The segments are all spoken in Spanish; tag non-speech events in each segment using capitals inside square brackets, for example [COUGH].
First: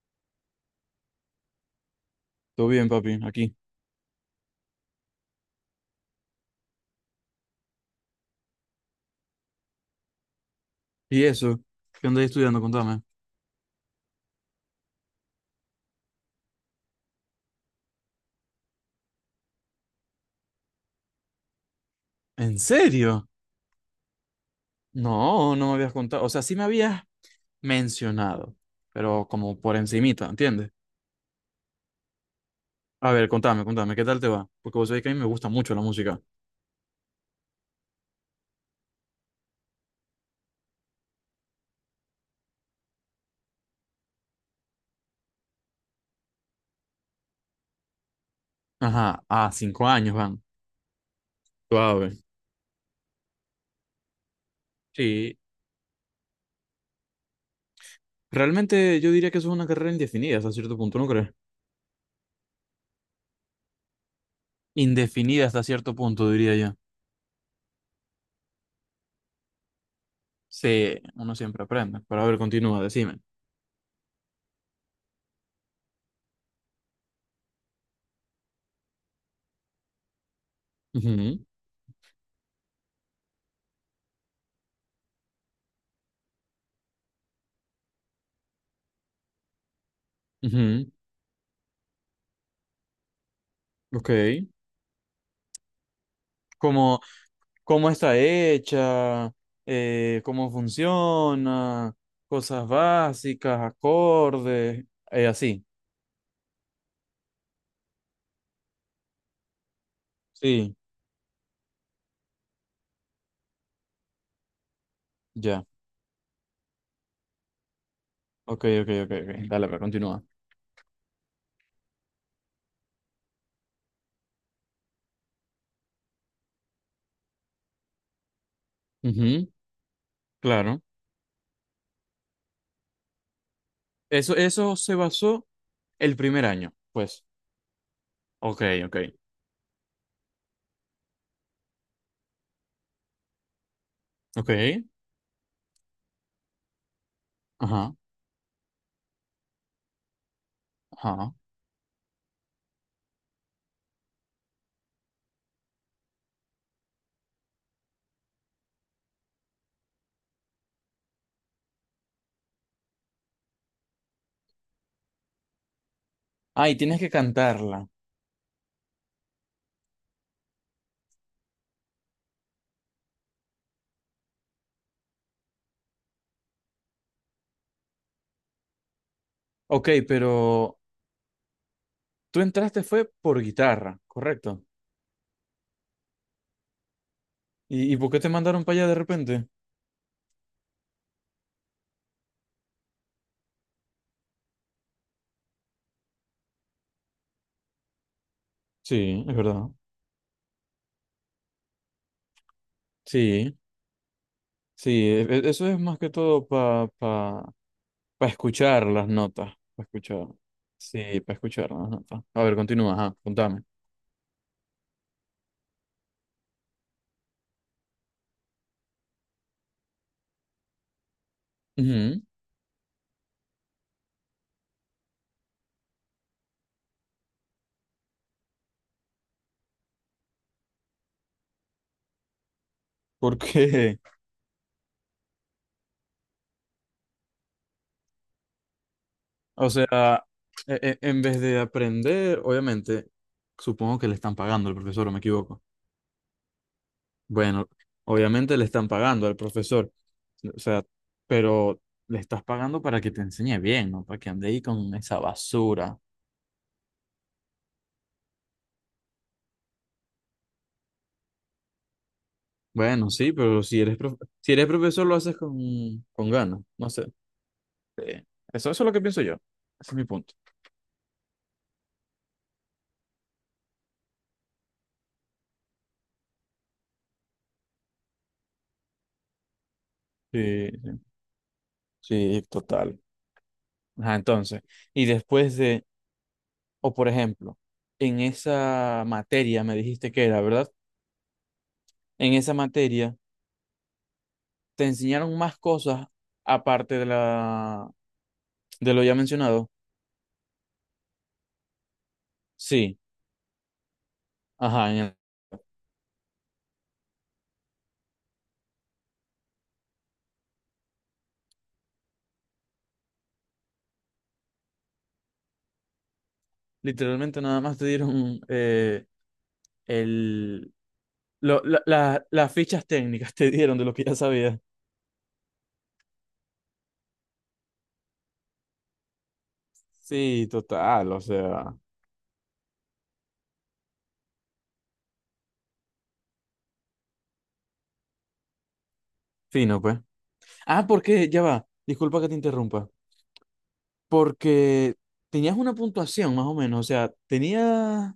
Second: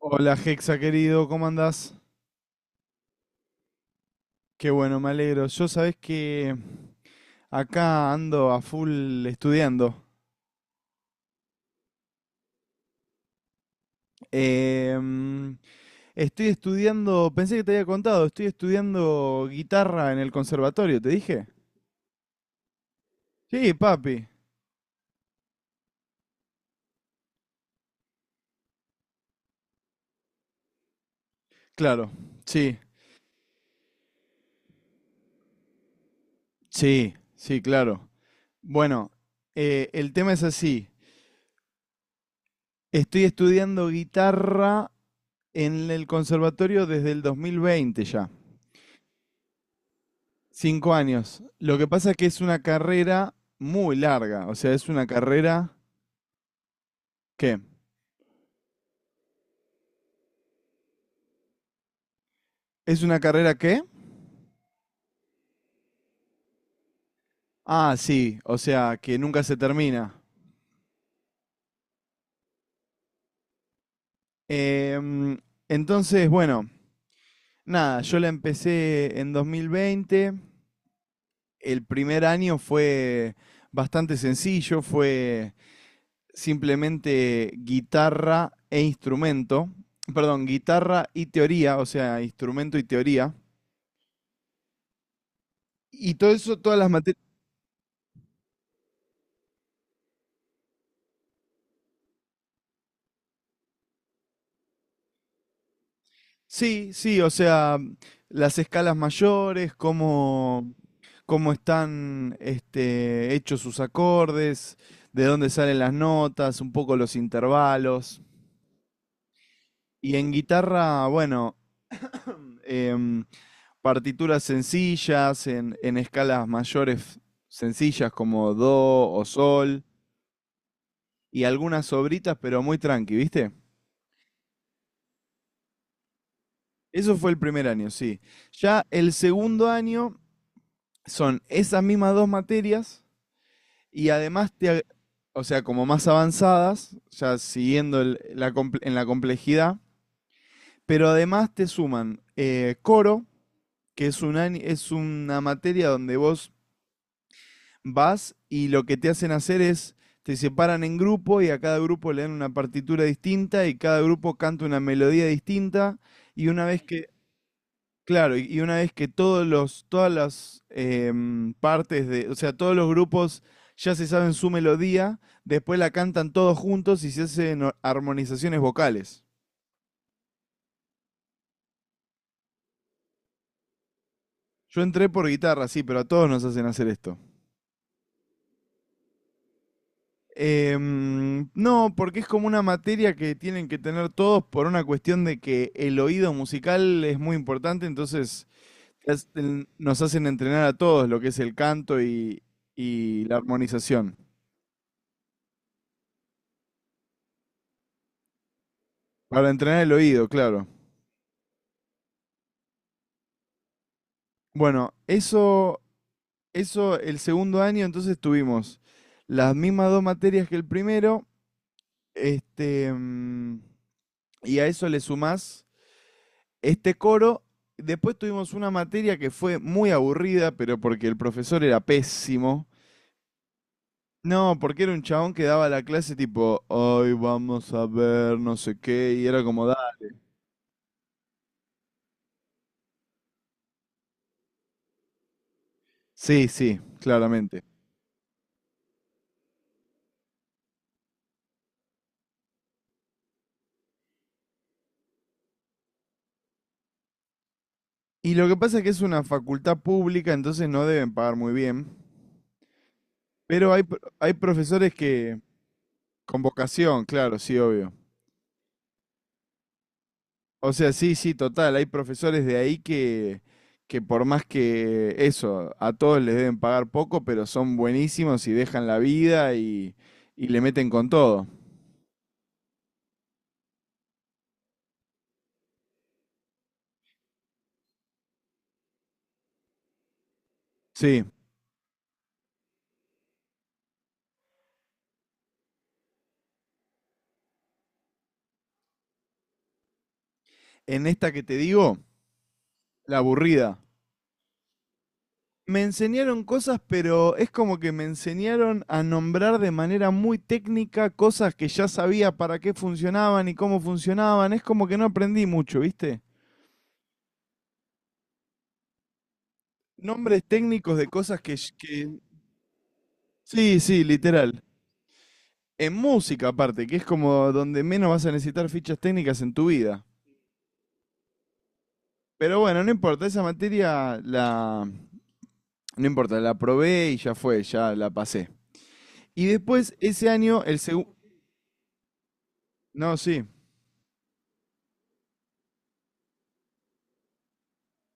Hola Hexa querido, ¿cómo andás? Todo bien, papi, aquí. Qué bueno, me alegro. Yo sabés que acá ando a full estudiando. ¿Y eso? ¿Qué andáis estudiando? Contame. Em, Estoy estudiando, pensé que te había contado, estoy estudiando guitarra en el conservatorio, ¿te dije? ¿En serio? Sí, papi. No, no me habías contado. O sea, sí me habías mencionado, pero como por encimita, ¿entiendes? Claro, sí, A ver, contame, contame, ¿qué tal te va? Porque vos sabés que a mí me gusta mucho la música. sí, sí, claro. Bueno, el tema es así. Estoy estudiando guitarra en el conservatorio desde el 2020 ya. Ajá, a 5 años van. 5 años. Lo que pasa Suave. es que es una carrera muy larga. O sea, es una Sí. carrera ¿qué? Realmente yo diría que eso es una carrera indefinida hasta cierto punto, ¿no crees? ¿Es una carrera qué? Indefinida hasta cierto punto, diría yo. Ah, sí. O sea, que nunca se termina. Sí, uno siempre aprende. Pero a ver, continúa, decime. Em, entonces, bueno, nada, yo la empecé en 2020. Ujú, El primer año fue bastante sencillo. Fue simplemente guitarra e instrumento. Perdón, ujú. guitarra y teoría. O sea, instrumento y teoría. Ok. Y todo eso, todas las Como, materias... cómo está hecha, cómo funciona, cosas básicas, acordes, así. Sí, sí, o sea, las escalas mayores, cómo, Sí, cómo están este, hechos sus acordes, de dónde ya. salen las notas, un poco los intervalos. Ok, ok, ok, ok. Dale, pero Y continúa. en guitarra, bueno, em, partituras sencillas, en escalas mayores sencillas como do o Ujú, sol, claro. y algunas sobritas, pero muy tranqui, ¿viste? Eso se basó el primer año, Eso pues. fue el primer año, sí. Ok, Ya ok. el segundo año son esas mismas dos materias. Y además, Ok. O sea, como más avanzadas, ya Ajá, siguiendo en la complejidad, pero ajá. además te suman coro, que es, es una materia donde vos vas y lo que te hacen hacer es, te separan en grupo y a cada grupo le dan una partitura distinta y cada grupo canta una melodía distinta y una Ah, y vez tienes que... que cantarla. Claro, y una vez que todos los, todas las partes de, o sea, todos los grupos ya se saben su melodía, después la cantan todos juntos y se hacen armonizaciones vocales. Ok, pero tú entraste fue por guitarra, correcto. Yo entré por guitarra, sí, pero a todos nos hacen hacer esto. ¿Y por qué te mandaron para allá de repente? No, porque es como una materia que tienen que tener todos por una cuestión de que el oído musical es muy importante, entonces Sí, es verdad. nos hacen entrenar a todos lo que es el canto y la Sí. armonización. Sí, eso es más que todo para pa, pa pa escuchar las Para notas, entrenar para el oído, escuchar. claro. Sí, para escuchar las notas. A ver, continúa, ajá, contame. Bueno, eso el segundo año, entonces tuvimos las mismas dos materias que el primero, Ujú. este, y a eso le sumás este coro. Después tuvimos una materia que fue muy aburrida, pero porque el profesor era pésimo. Porque, No, porque era un chabón que daba la clase tipo, hoy vamos a ver no sé qué, y era [LAUGHS] como, o da. sea, en vez de aprender, obviamente, supongo que le están pagando al profesor, ¿o me equivoco? Sí, sí, claramente. Bueno, obviamente le están pagando al profesor, o sea, pero le estás pagando para que te enseñe bien, ¿no? Para que ande ahí con esa basura. Y lo que pasa es que es una facultad pública, entonces no deben pagar muy bien. Bueno, sí, pero Pero hay, pro- hay si eres profesores profesor lo haces que... con, Con ganas, no vocación, sé. claro, sí, obvio. Eso es lo que pienso yo. Ese es mi punto. O sea, sí, sí, total. Hay profesores de ahí que por más que eso, a todos les deben pagar poco, pero son buenísimos y dejan la vida y le Sí, meten sí, con todo. sí, total. Ajá, entonces, y después de, o por ejemplo, en esa materia me dijiste que era, ¿verdad? Sí. En esa materia te enseñaron más cosas aparte de lo ya mencionado. En esta que te digo, Sí, la aburrida. ajá, Me enseñaron cosas, pero es como que me enseñaron a nombrar de manera muy técnica cosas que ya sabía para qué funcionaban y cómo funcionaban. Es como que no aprendí mucho, ¿viste? literalmente nada más te dieron Nombres el técnicos de cosas que, lo- la- que... la- las fichas técnicas te dieron Sí, de lo sí, que ya sabías. literal. En música aparte, que es como donde menos vas a necesitar fichas técnicas en tu vida. Sí, total, o sea, Pero bueno, no importa, esa materia la... No importa, la probé y ya fue, ya la pasé. Y fino, después, pues. ese año, el Ah, segundo... porque, ya va, disculpa que te interrumpa, No, sí, porque tenías una puntuación más o menos, o sea, tenías,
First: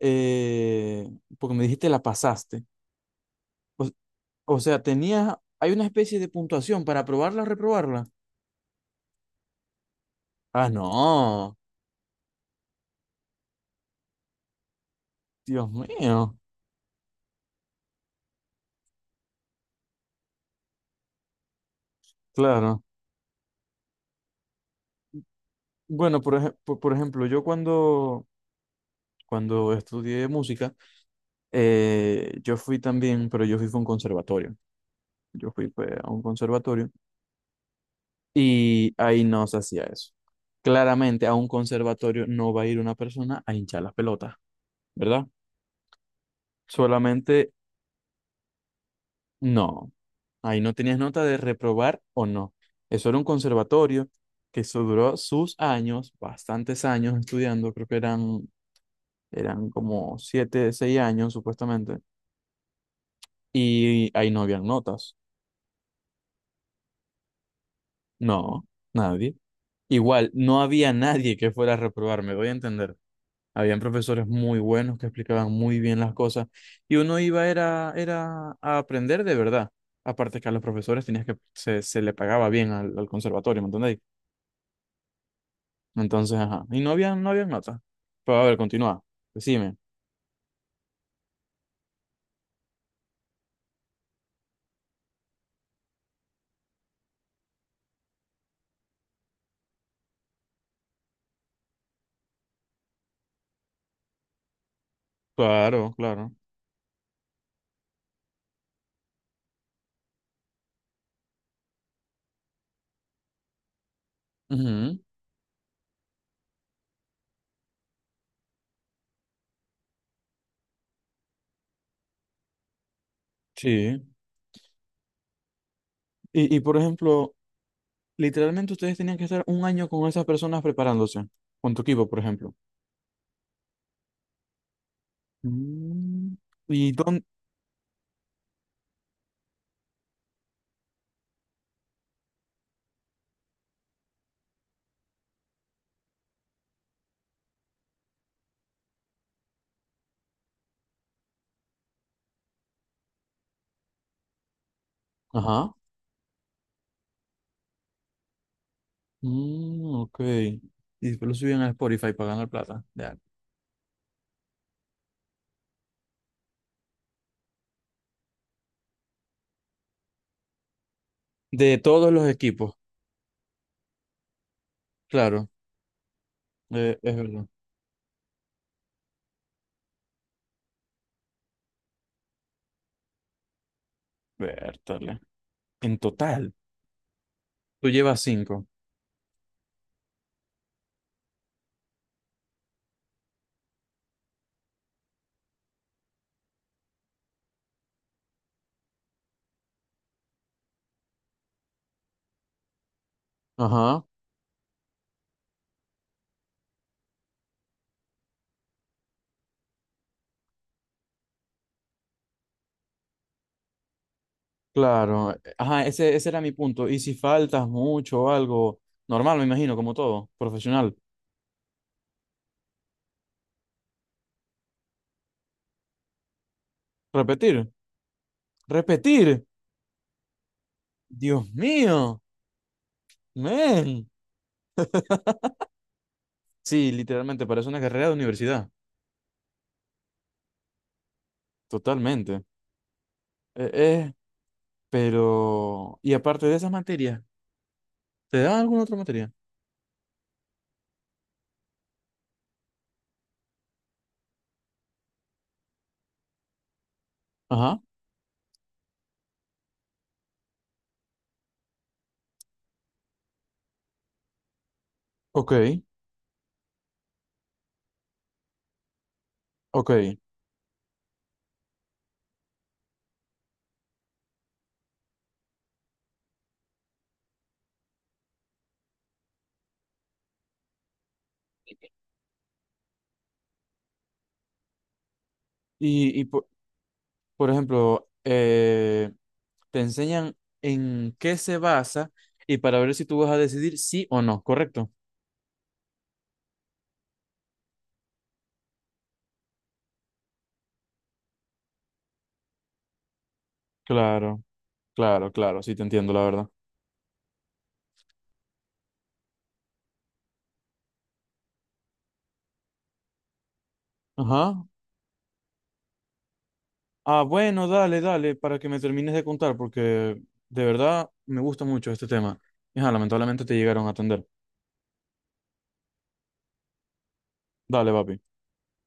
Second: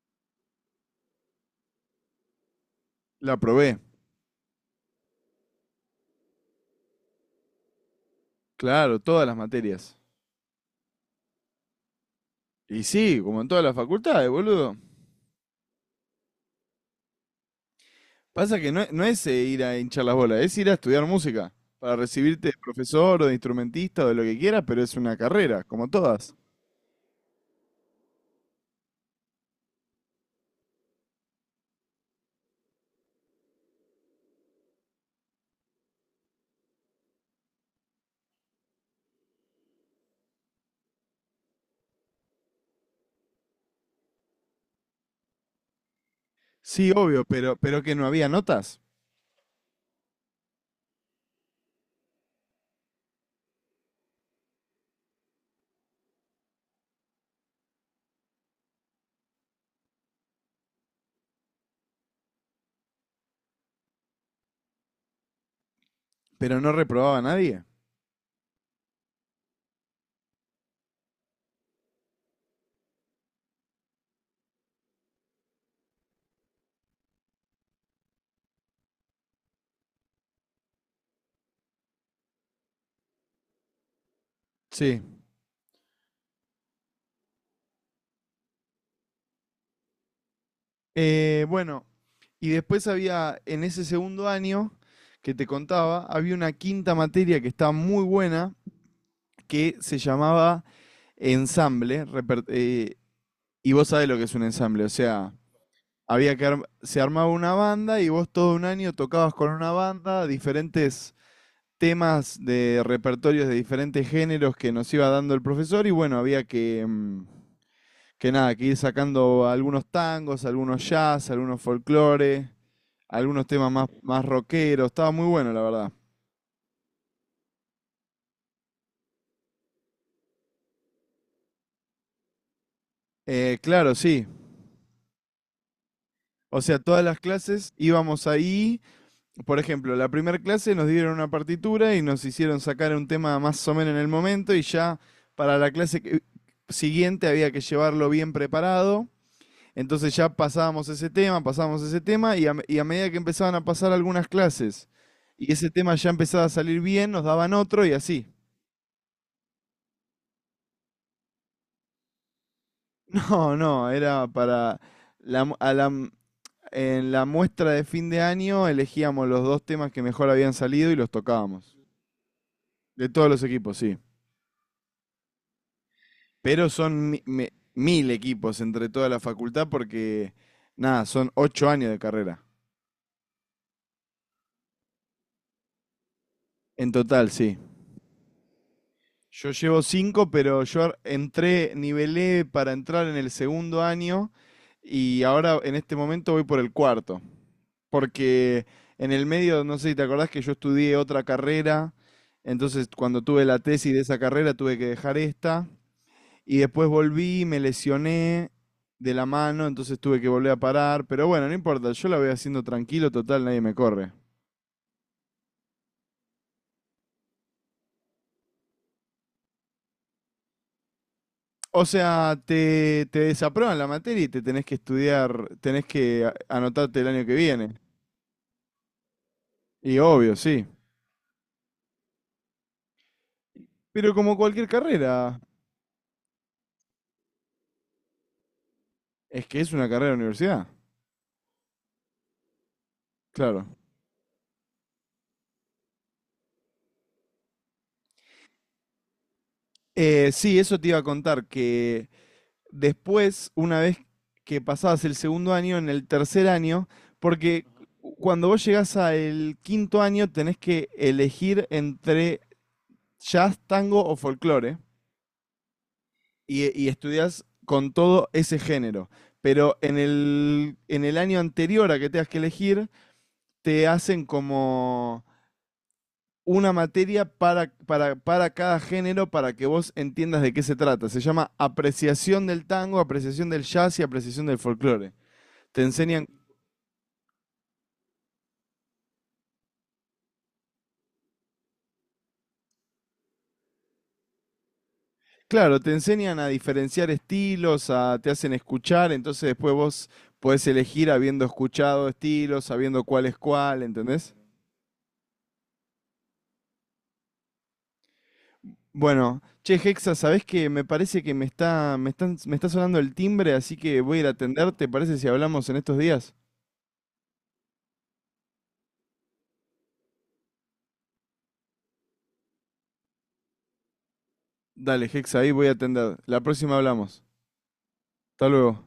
eh, porque me dijiste la pasaste, la probé. o, o sea, tenías, hay una especie de puntuación para aprobarla o reprobarla. Claro, todas las materias. Ah, no, Y sí, como en todas las facultades, boludo. Dios mío, Pasa que no, no es ir a hinchar las bolas, es ir a estudiar música. Para recibirte de claro. profesor o de instrumentista o de lo que quieras, pero es una carrera, como Bueno, todas. por ejemplo, yo cuando estudié música, yo fui también, pero yo fui a un conservatorio, yo fui pues, a un conservatorio. Y ahí no se hacía eso. Claramente a un conservatorio no va a ir una persona a hinchar las pelotas, ¿verdad? Sí, obvio, Solamente pero que no había notas. no. Ahí no tenías nota de reprobar o no. Eso era un conservatorio que eso duró sus años, bastantes años estudiando, creo que eran como 7, 6 años supuestamente. Y ahí no habían notas. Pero no reprobaba a nadie. No, nadie. Igual, no había nadie que fuera a reprobar, me doy a entender. Habían profesores muy buenos que explicaban muy bien las cosas y uno iba era a aprender de verdad. Aparte que a los profesores tenías que se le pagaba bien al conservatorio, ¿me entendéis? Sí. Entonces, ajá. Y no había notas. Pero a ver, continúa. Decime. Bueno, y después había, en ese segundo año que te contaba, había una quinta materia que estaba muy buena, que se llamaba ensamble. Y vos sabés lo que es un ensamble, o sea, Claro, claro. había que se armaba una banda y vos todo un año tocabas con una banda diferentes temas de repertorios de diferentes géneros que nos Ujú. iba dando el profesor y bueno, había que que nada, que ir sacando algunos tangos, algunos jazz, algunos folclore, algunos temas más Sí. más rockeros, estaba muy bueno, la verdad. Y por ejemplo, literalmente ustedes tenían que estar un año con esas personas preparándose, con tu equipo, por ejemplo. Claro, sí. Mm, O sea, ¿Y todas las dónde? clases íbamos ahí. Por ejemplo, la primera clase nos dieron una partitura y nos hicieron sacar un tema más o menos en el momento y ya para la clase siguiente había que llevarlo bien preparado. Entonces ya pasábamos ese tema y y a medida que empezaban a pasar algunas clases y ese Ajá. tema ya empezaba a salir bien, nos daban otro y así. Mm, ok. Y después lo subían a Spotify para ganar plata. [LAUGHS] Ya. No, no, era para la, mu- a la m- en la muestra de fin de año elegíamos los dos temas que mejor habían salido y los tocábamos. De todos los equipos, De todos los equipos, sí. claro. Pero son Es verdad. Mil equipos entre toda la facultad porque, nada, son 8 años de carrera. Vértale. En total, En total, sí. tú llevas cinco. Yo llevo cinco, pero yo entré, nivelé para entrar en el segundo año y ahora en este momento voy por el cuarto. Porque en el medio, no sé si te acordás que yo estudié otra carrera, entonces cuando tuve la tesis de Ajá, esa carrera tuve que dejar esta. Y después volví, me lesioné de la mano, entonces tuve que volver a parar. Pero bueno, no importa, yo la voy haciendo tranquilo, total, nadie me corre. claro. Ajá, ese era mi punto. Y si faltas mucho o algo, normal, me imagino, como todo, profesional. O sea, te desaprueban la materia y te tenés que estudiar, tenés que anotarte el año que Repetir, viene. repetir. Y obvio, sí. Dios mío, men. Pero como cualquier carrera, Sí, literalmente, parece una carrera de universidad. es que es una carrera de universidad. Totalmente. Claro. Eh, eh, pero, y aparte de esas materias, ¿te daban alguna otra materia? Sí, eso te iba a contar, que después, una vez que pasabas el segundo año, en el tercer año, porque Ajá, cuando vos llegás al quinto año tenés que elegir entre jazz, tango o folclore ok, y estudias con todo ese género. Pero ok. en el año anterior a que tengas que elegir, te hacen como una materia para cada género para que vos entiendas de qué se trata. Se llama apreciación del tango, apreciación del jazz y apreciación del folclore. Te Y enseñan, por ejemplo, te enseñan en qué se basa y para ver si tú vas a decidir sí o no, ¿correcto? claro, te enseñan a diferenciar estilos, te hacen escuchar, entonces después vos podés elegir habiendo escuchado estilos, sabiendo cuál es cuál, ¿entendés? Claro, claro, claro, sí te entiendo, la verdad. Bueno, che, Hexa, ¿sabés que me parece que me está sonando el timbre, así que voy a ir a Ajá. atender? ¿Te parece si hablamos en estos días? Ah, bueno, dale, dale, para que me termines de contar, porque de verdad me gusta mucho este tema. Ajá, lamentablemente te llegaron a atender. Dale, Hexa, ahí voy a atender. La próxima hablamos. Dale, papi. Hasta luego.